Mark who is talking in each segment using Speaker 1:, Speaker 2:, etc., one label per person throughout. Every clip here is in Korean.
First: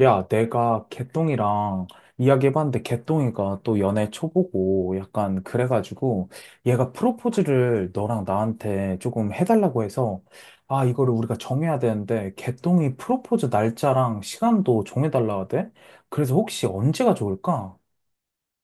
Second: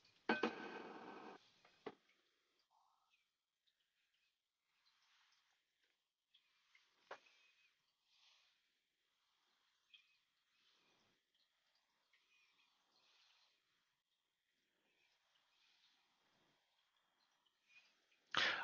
Speaker 1: 야, 내가 개똥이랑 이야기해봤는데 개똥이가 또 연애 초보고 약간 그래가지고 얘가 프로포즈를 너랑 나한테 조금 해달라고 해서 이거를 우리가 정해야 되는데 개똥이 프로포즈 날짜랑 시간도 정해달라 하대? 그래서 혹시 언제가 좋을까?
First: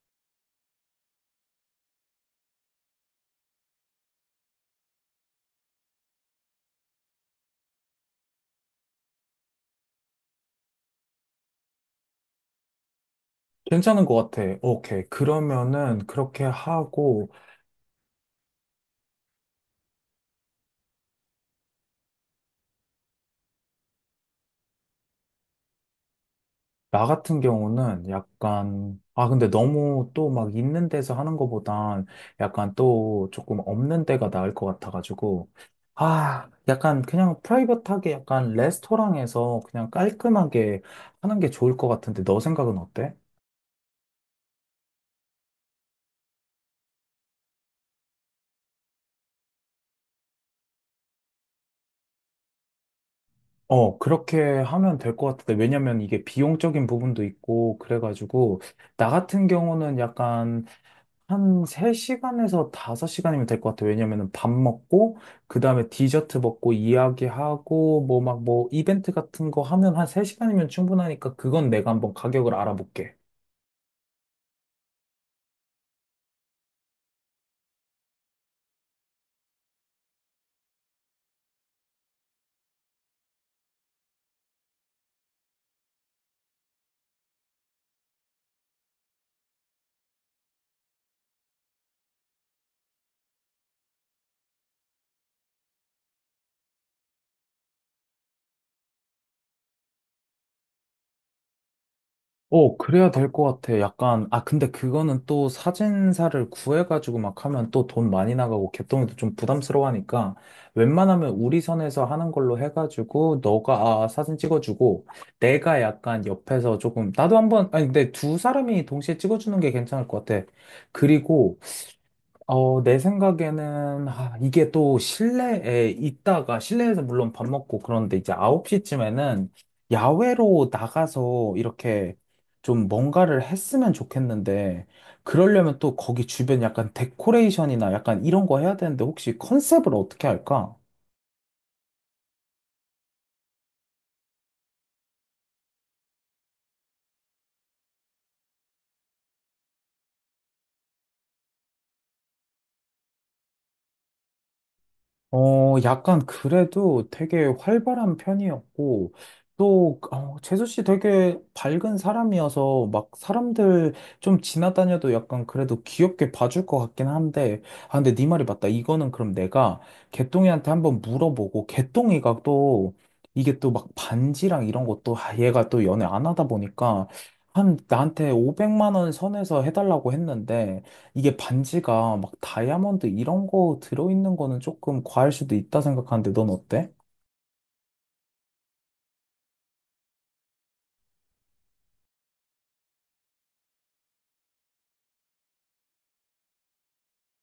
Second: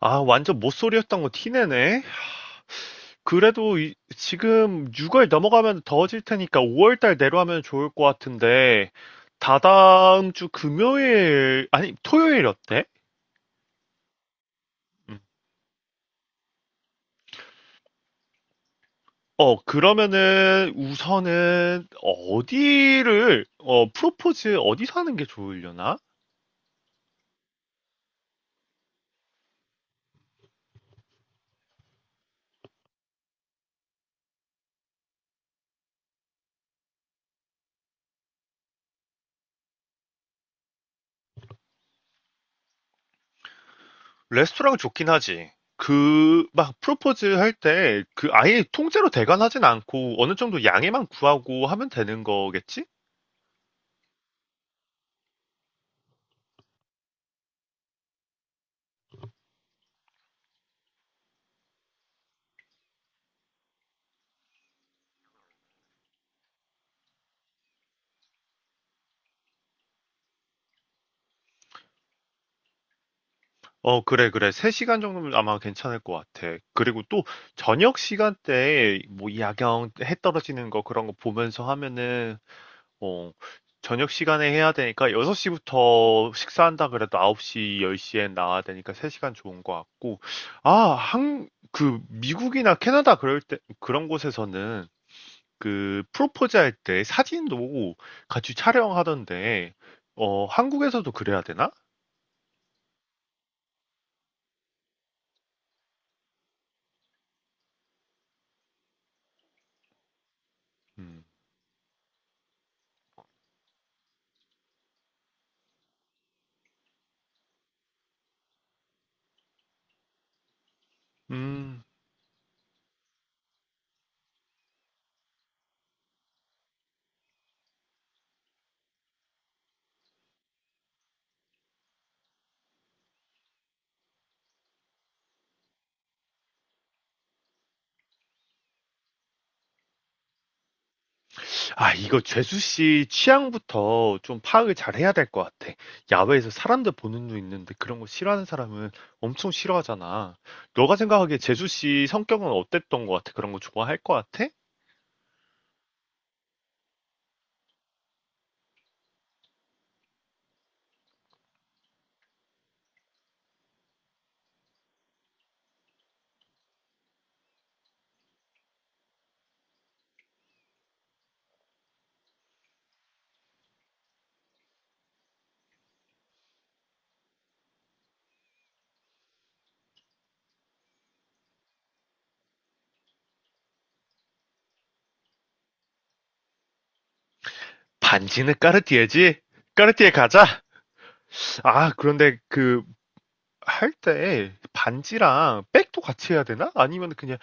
Speaker 2: 아, 완전 못소리였던거 티내네. 그래도 지금 6월 넘어가면 더워질 테니까 5월 달 내로 하면 좋을 것 같은데, 다다음 주 금요일, 아니, 토요일 어때?
Speaker 1: 괜찮은 것 같아. 오케이.
Speaker 2: 음.
Speaker 1: 그러면은 그렇게 하고
Speaker 2: 그러면은 우선은 어디를, 프로포즈 어디서 하는 게 좋으려나?
Speaker 1: 나 같은 경우는 약간, 근데 너무 또 막 있는 데서 하는 것보단 약간 또 조금 없는 데가 나을 것 같아가지고, 약간 그냥 프라이빗하게 약간 레스토랑에서 그냥 깔끔하게 하는 게 좋을 것 같은데, 너 생각은 어때?
Speaker 2: 레스토랑 좋긴 하지. 그, 막, 프로포즈 할 때, 그, 아예 통째로 대관하진 않고, 어느 정도 양해만 구하고 하면 되는 거겠지?
Speaker 1: 그렇게 하면 될 것 같은데, 왜냐면 이게 비용적인 부분도 있고, 그래가지고, 나 같은 경우는 약간 한 3시간에서 5시간이면 될 것 같아요. 왜냐면은 밥 먹고, 그 다음에 디저트 먹고, 이야기하고, 뭐 막 뭐 이벤트 같은 거 하면 한 3시간이면 충분하니까 그건 내가 한번 가격을 알아볼게.
Speaker 2: 어 그래, 그래. 3 시간 정도면 아마 괜찮을 것 같아. 그리고 또 저녁 시간대에 뭐 야경 해 떨어지는 거 그런 거 보면서 하면은 어 저녁 시간에 해야 되니까 6 시부터 식사한다 그래도 9 시, 10 시에 나와야 되니까 3 시간 좋은 것 같고. 아, 한 그 미국이나 캐나다 그럴 때 그런 곳에서는 그 프로포즈 할 때 사진도 같이 촬영하던데. 한국에서도 그래야 되나?
Speaker 1: 그래야 될 것 같아. 약간, 근데 그거는 또 사진사를 구해가지고 막 하면 또 돈 많이 나가고 개똥이도 좀 부담스러워 하니까
Speaker 2: 음.
Speaker 1: 웬만하면 우리 선에서 하는 걸로 해가지고 너가 사진 찍어주고 내가 약간 옆에서 조금, 나도 한번, 아니, 근데 두 사람이 동시에 찍어주는 게 괜찮을 것 같아. 그리고
Speaker 2: 음.
Speaker 1: 내 생각에는, 이게 또 실내에 있다가, 실내에서 물론 밥 먹고 그런데 이제 9시쯤에는 야외로 나가서 이렇게 좀 뭔가를 했으면 좋겠는데, 그러려면 또 거기 주변 약간 데코레이션이나 약간 이런 거 해야 되는데, 혹시 컨셉을 어떻게 할까?
Speaker 2: 아 이거 죄수 씨 취향부터 좀 파악을 잘해야 될 것 같아. 야외에서 사람들 보는 눈 있는데 그런 거 싫어하는 사람은 엄청 싫어하잖아. 너가 생각하기에 죄수 씨 성격은 어땠던 것 같아? 그런 거 좋아할 것 같아?
Speaker 1: 약간 그래도 되게 활발한 편이었고, 또, 재수 씨 되게 밝은 사람이어서 막 사람들 좀 지나다녀도 약간 그래도 귀엽게 봐줄 것 같긴 한데, 근데 네 말이 맞다. 이거는 그럼 내가 개똥이한테 한번 물어보고, 개똥이가 또 이게 또 막 반지랑 이런 것도, 얘가 또 연애 안 하다 보니까 한 나한테 500만 원 선에서 해달라고 했는데, 이게 반지가 막 다이아몬드 이런 거 들어있는 거는 조금 과할 수도 있다 생각하는데 넌 어때?
Speaker 2: 반지는 까르띠에지? 까르띠에 가자. 아 그런데 그 할 때 반지랑 백도 같이 해야 되나? 아니면 그냥,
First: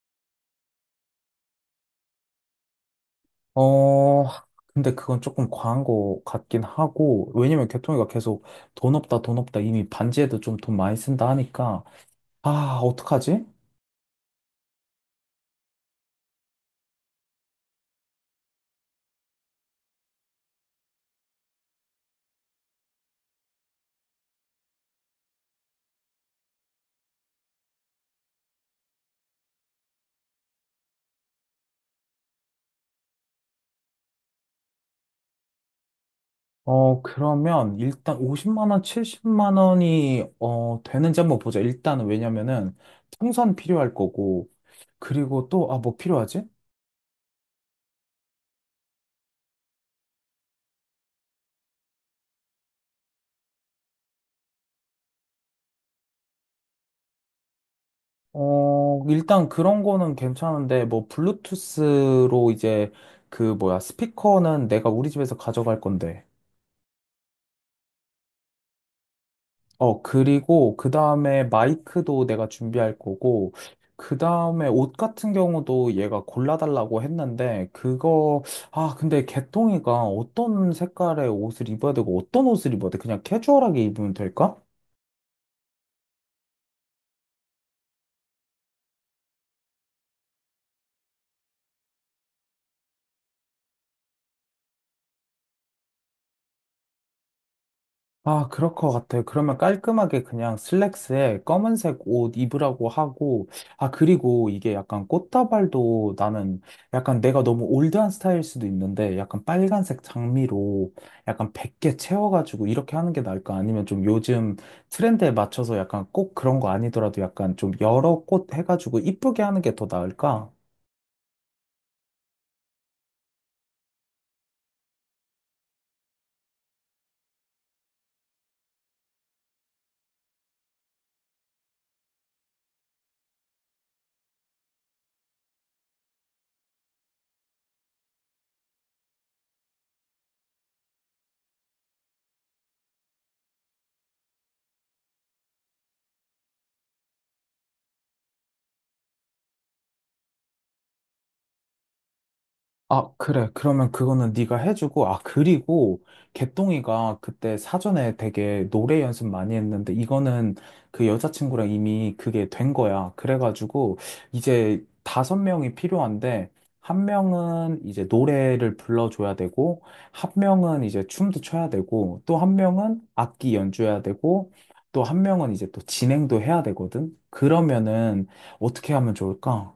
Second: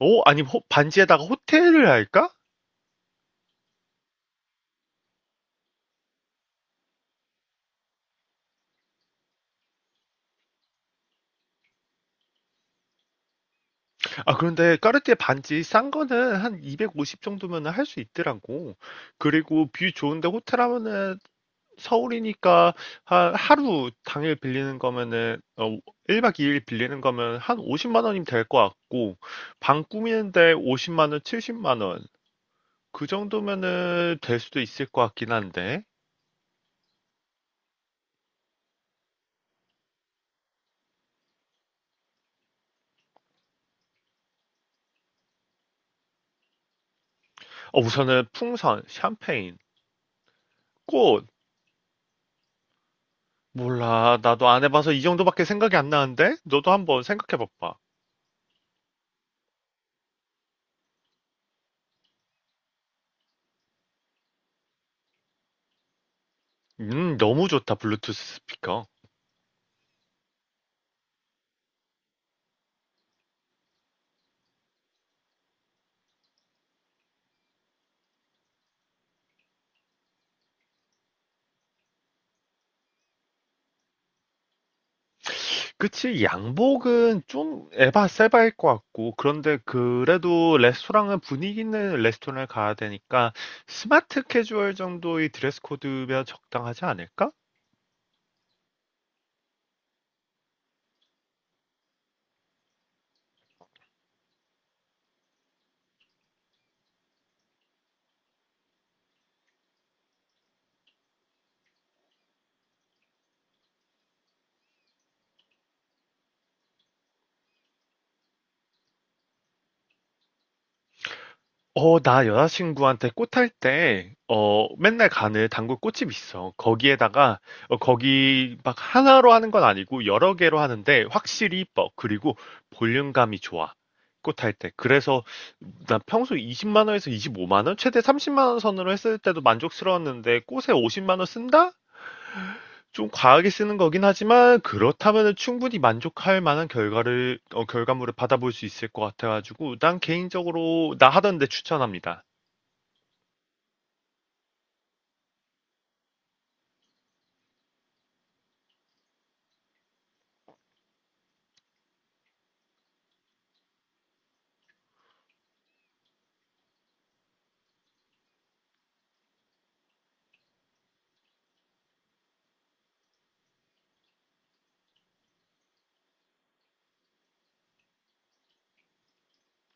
Speaker 2: 아니면 반지에다가 호텔을 할까?
Speaker 1: 어, 근데 그건 조금 과한 거 같긴 하고, 왜냐면 개통이가 계속 돈 없다, 돈 없다, 이미 반지에도 좀 돈 많이 쓴다 하니까, 어떡하지?
Speaker 2: 아 그런데 까르띠에 반지 싼 거는 한 250 정도면 할 수 있더라고. 그리고 뷰 좋은데 호텔 하면은 서울이니까 한 하루 당일 빌리는 거면은 1박 2일 빌리는 거면 한 50만 원이면 될 것 같고 방 꾸미는데 50만 원, 70만 원. 그 정도면은 될 수도 있을 것 같긴 한데.
Speaker 1: 그러면 일단 50만 원, 70만 원이, 되는지 한번 보자. 일단은 왜냐면은 통선 필요할 거고, 그리고 또, 뭐 필요하지?
Speaker 2: 우선은 풍선, 샴페인, 꽃 몰라. 나도 안 해봐서 이 정도밖에 생각이 안 나는데? 너도 한번 생각해 봐봐.
Speaker 1: 일단 그런 거는 괜찮은데, 뭐, 블루투스로 이제, 그, 뭐야, 스피커는 내가 우리 집에서 가져갈 건데.
Speaker 2: 너무 좋다, 블루투스 스피커.
Speaker 1: 그리고, 그 다음에 마이크도 내가 준비할 거고, 그 다음에 옷 같은 경우도 얘가 골라달라고 했는데, 그거, 근데 개똥이가 어떤 색깔의 옷을 입어야 되고, 어떤 옷을 입어야 돼? 그냥 캐주얼하게 입으면 될까?
Speaker 2: 그치, 양복은 좀 에바 세바일 것 같고, 그런데 그래도 레스토랑은 분위기 있는 레스토랑을 가야 되니까, 스마트 캐주얼 정도의 드레스 코드면 적당하지 않을까?
Speaker 1: 그럴 것 같아요. 그러면 깔끔하게 그냥 슬랙스에 검은색 옷 입으라고 하고, 그리고 이게 약간 꽃다발도 나는 약간 내가 너무 올드한 스타일 수도 있는데, 약간 빨간색 장미로 약간 100개 채워가지고 이렇게 하는 게 나을까? 아니면 좀 요즘 트렌드에 맞춰서 약간 꼭 그런 거 아니더라도 약간 좀 여러 꽃 해가지고 이쁘게 하는 게 더 나을까?
Speaker 2: 나 여자친구한테 꽃할 때, 맨날 가는 단골 꽃집 있어. 거기에다가, 거기 막 하나로 하는 건 아니고 여러 개로 하는데 확실히 이뻐. 그리고 볼륨감이 좋아. 꽃할 때. 그래서 나 평소 20만 원에서 25만 원, 최대 30만 원 선으로 했을 때도 만족스러웠는데 꽃에 50만 원 쓴다? 좀 과하게 쓰는 거긴 하지만 그렇다면 충분히 만족할 만한 결과를, 결과물을 받아볼 수 있을 것 같아가지고 난 개인적으로 나 하던데 추천합니다.
Speaker 1: 그래. 그러면 그거는 네가 해주고, 그리고 개똥이가 그때 사전에 되게 노래 연습 많이 했는데, 이거는 그 여자친구랑 이미 그게 된 거야. 그래가지고, 이제 다섯 명이 필요한데, 한 명은 이제 노래를 불러줘야 되고, 한 명은 이제 춤도 춰야 되고, 또 한 명은 악기 연주해야 되고, 또 한 명은 이제 또 진행도 해야 되거든? 그러면은 어떻게 하면 좋을까?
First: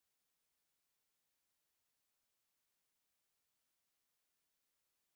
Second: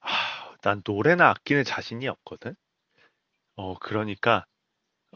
Speaker 2: 하, 난 노래나 악기는 자신이 없거든. 그러니까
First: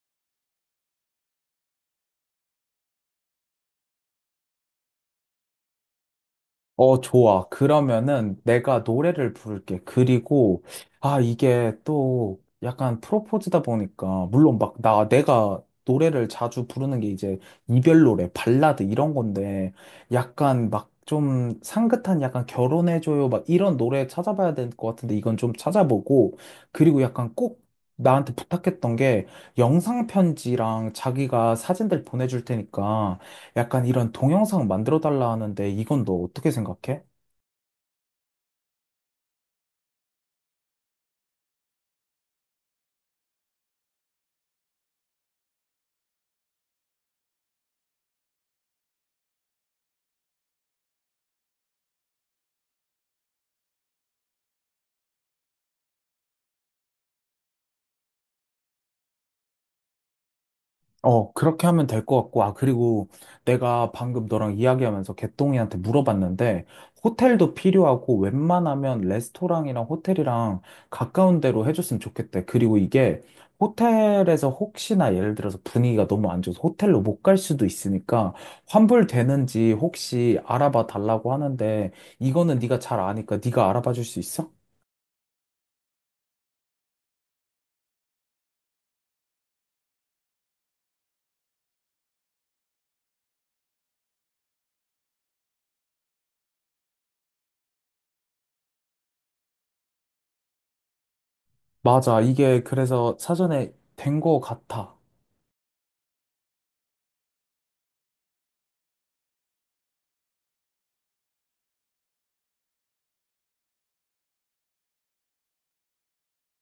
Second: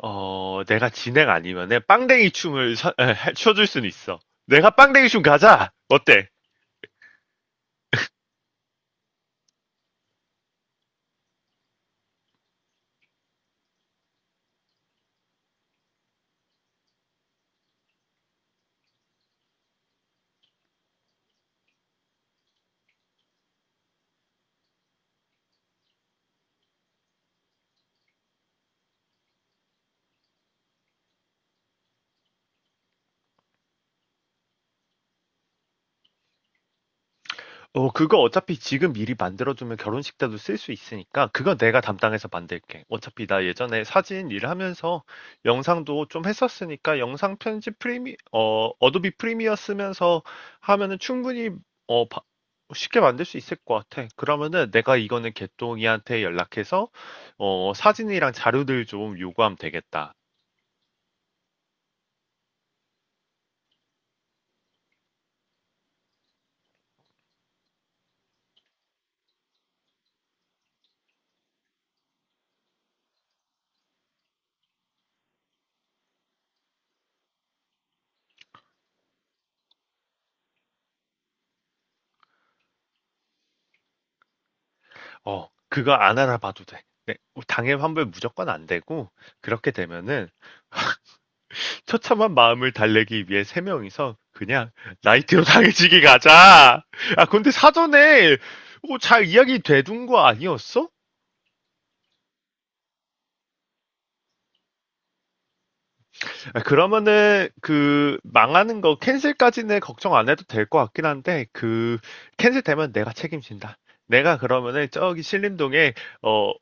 Speaker 2: 내가 진행 아니면은 빵댕이 춤을 춰줄 수는 있어. 내가 빵댕이 춤 가자. 어때?
Speaker 1: 좋아. 그러면은 내가 노래를 부를게. 그리고, 이게 또 약간 프로포즈다 보니까, 물론 막 내가 노래를 자주 부르는 게 이제 이별 노래, 발라드 이런 건데, 약간 막 좀 상긋한 약간 결혼해줘요. 막 이런 노래 찾아봐야 될 것 같은데, 이건 좀 찾아보고, 그리고 약간 꼭 나한테 부탁했던 게 영상 편지랑 자기가 사진들 보내줄 테니까, 약간 이런 동영상 만들어 달라 하는데 이건 너 어떻게 생각해?
Speaker 2: 어, 그거 어차피 지금 미리 만들어두면 결혼식 때도 쓸 수 있으니까, 그건 내가 담당해서 만들게. 어차피 나 예전에 사진 일을 하면서 영상도 좀 했었으니까, 영상 편집 어도비 프리미어 쓰면서 하면은 충분히, 어, 바- 쉽게 만들 수 있을 것 같아. 그러면은 내가 이거는 개똥이한테 연락해서, 사진이랑 자료들 좀 요구하면 되겠다.
Speaker 1: 그렇게 하면 될 것 같고, 그리고 내가 방금 너랑 이야기하면서 개똥이한테 물어봤는데, 호텔도 필요하고, 웬만하면 레스토랑이랑 호텔이랑 가까운 데로 해줬으면 좋겠대. 그리고 이게 호텔에서 혹시나 예를 들어서 분위기가 너무 안 좋아서 호텔로 못 갈 수도 있으니까, 환불되는지 혹시 알아봐 달라고 하는데, 이거는 네가 잘 아니까 네가 알아봐 줄 수 있어?
Speaker 2: 어, 그거 안 알아봐도 돼. 네, 당일 환불 무조건 안 되고, 그렇게 되면은, 처참한 마음을 달래기 위해 3명이서 그냥 나이트로 당해지기 가자. 아 근데 사전에 뭐 잘 이야기 돼둔 거 아니었어?
Speaker 1: 맞아. 이게 그래서 사전에 된 거 같아.
Speaker 2: 아, 그러면은 그 망하는 거 캔슬까지는 걱정 안 해도 될 것 같긴 한데 그 캔슬 되면 내가 책임진다. 내가 그러면은 저기 신림동에 어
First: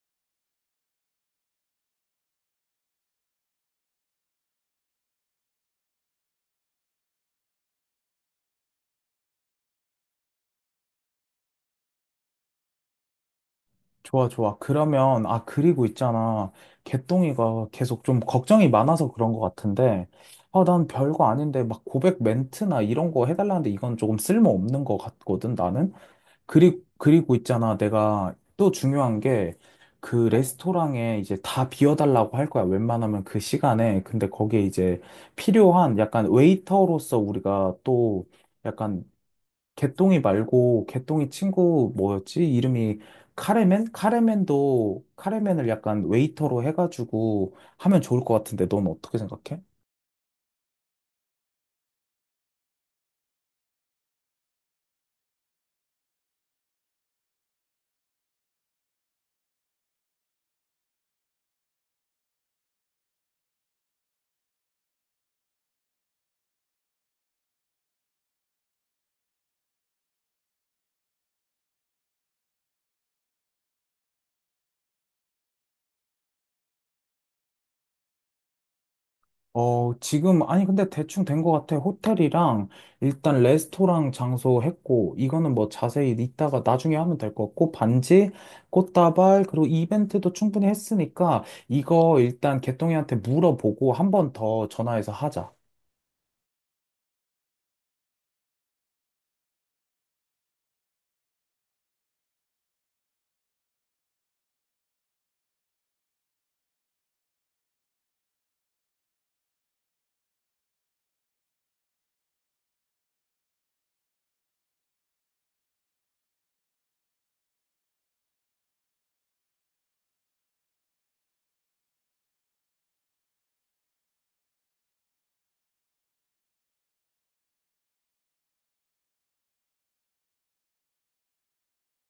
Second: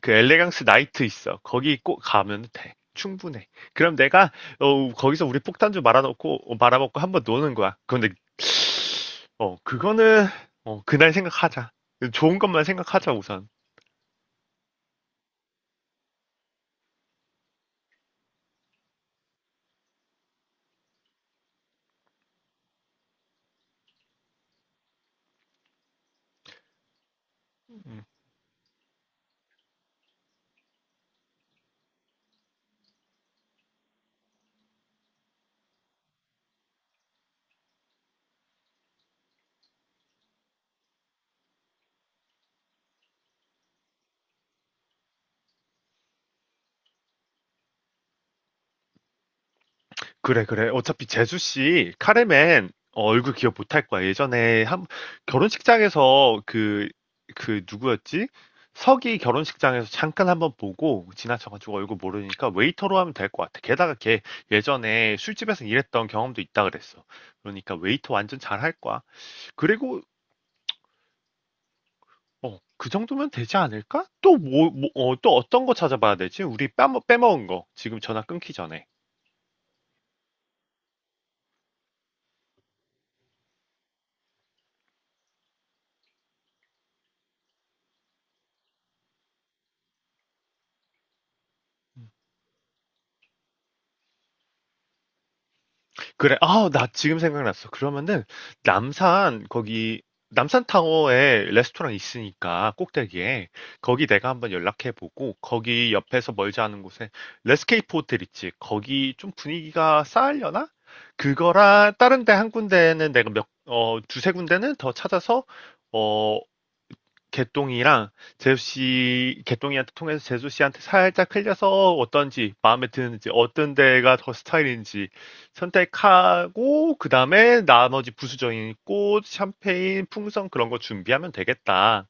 Speaker 2: 그 엘레강스 나이트 있어. 거기 꼭 가면 돼. 충분해. 그럼 내가 거기서 우리 폭탄 좀 말아놓고 말아먹고 한번 노는 거야. 근데 그거는, 그날 생각하자. 좋은 것만 생각하자, 우선.
Speaker 1: 좋아, 좋아. 그러면, 그리고 있잖아. 개똥이가 계속 좀 걱정이 많아서 그런 거 같은데, 난 별거 아닌데, 막 고백 멘트나 이런 거 해달라는데 이건 조금 쓸모없는 거 같거든, 나는. 그리고 있잖아.
Speaker 2: 음.
Speaker 1: 내가 또 중요한 게, 그 레스토랑에 이제 다 비워달라고 할 거야. 웬만하면 그 시간에. 근데 거기에 이제 필요한 약간 웨이터로서 우리가 또 약간 개똥이 말고 개똥이 친구 뭐였지? 이름이 카레맨? 카레맨도 카레맨을 약간 웨이터로 해가지고 하면 좋을 것 같은데 넌 어떻게 생각해?
Speaker 2: 그래, 그래. 어차피 재수 씨, 카레맨, 얼굴 기억 못할 거야. 예전에 한, 결혼식장에서 그, 누구였지? 석이 결혼식장에서 잠깐 한번 보고 지나쳐가지고 얼굴 모르니까 웨이터로 하면 될 것 같아. 게다가 걔 예전에 술집에서 일했던 경험도 있다 그랬어. 그러니까 웨이터 완전 잘할 거야. 그리고 그 정도면 되지 않을까? 또 뭐, 뭐, 또 어떤 거 찾아봐야 되지? 우리 빼먹은 거. 지금 전화 끊기 전에.
Speaker 1: 지금 아니 근데 대충 된 것 같아. 호텔이랑 일단 레스토랑 장소 했고 이거는 뭐 자세히 이따가 나중에 하면 될 것 같고 반지, 꽃다발 그리고 이벤트도 충분히 했으니까 이거 일단 개똥이한테 물어보고 한 번 더 전화해서 하자.
Speaker 2: 그래, 아, 나 지금 생각났어. 그러면은, 남산, 거기, 남산타워에 레스토랑 있으니까, 꼭대기에. 거기 내가 한번 연락해보고, 거기 옆에서 멀지 않은 곳에, 레스케이프 호텔 있지? 거기 좀 분위기가 쌓으려나? 그거랑, 다른 데 한 군데는 내가 두세 군데는 더 찾아서, 어, 개똥이랑 재수 씨, 개똥이한테 통해서 재수 씨한테 살짝 흘려서 어떤지, 마음에 드는지, 어떤 데가 더 스타일인지 선택하고, 그 다음에 나머지 부수적인 꽃, 샴페인, 풍선 그런 거 준비하면 되겠다.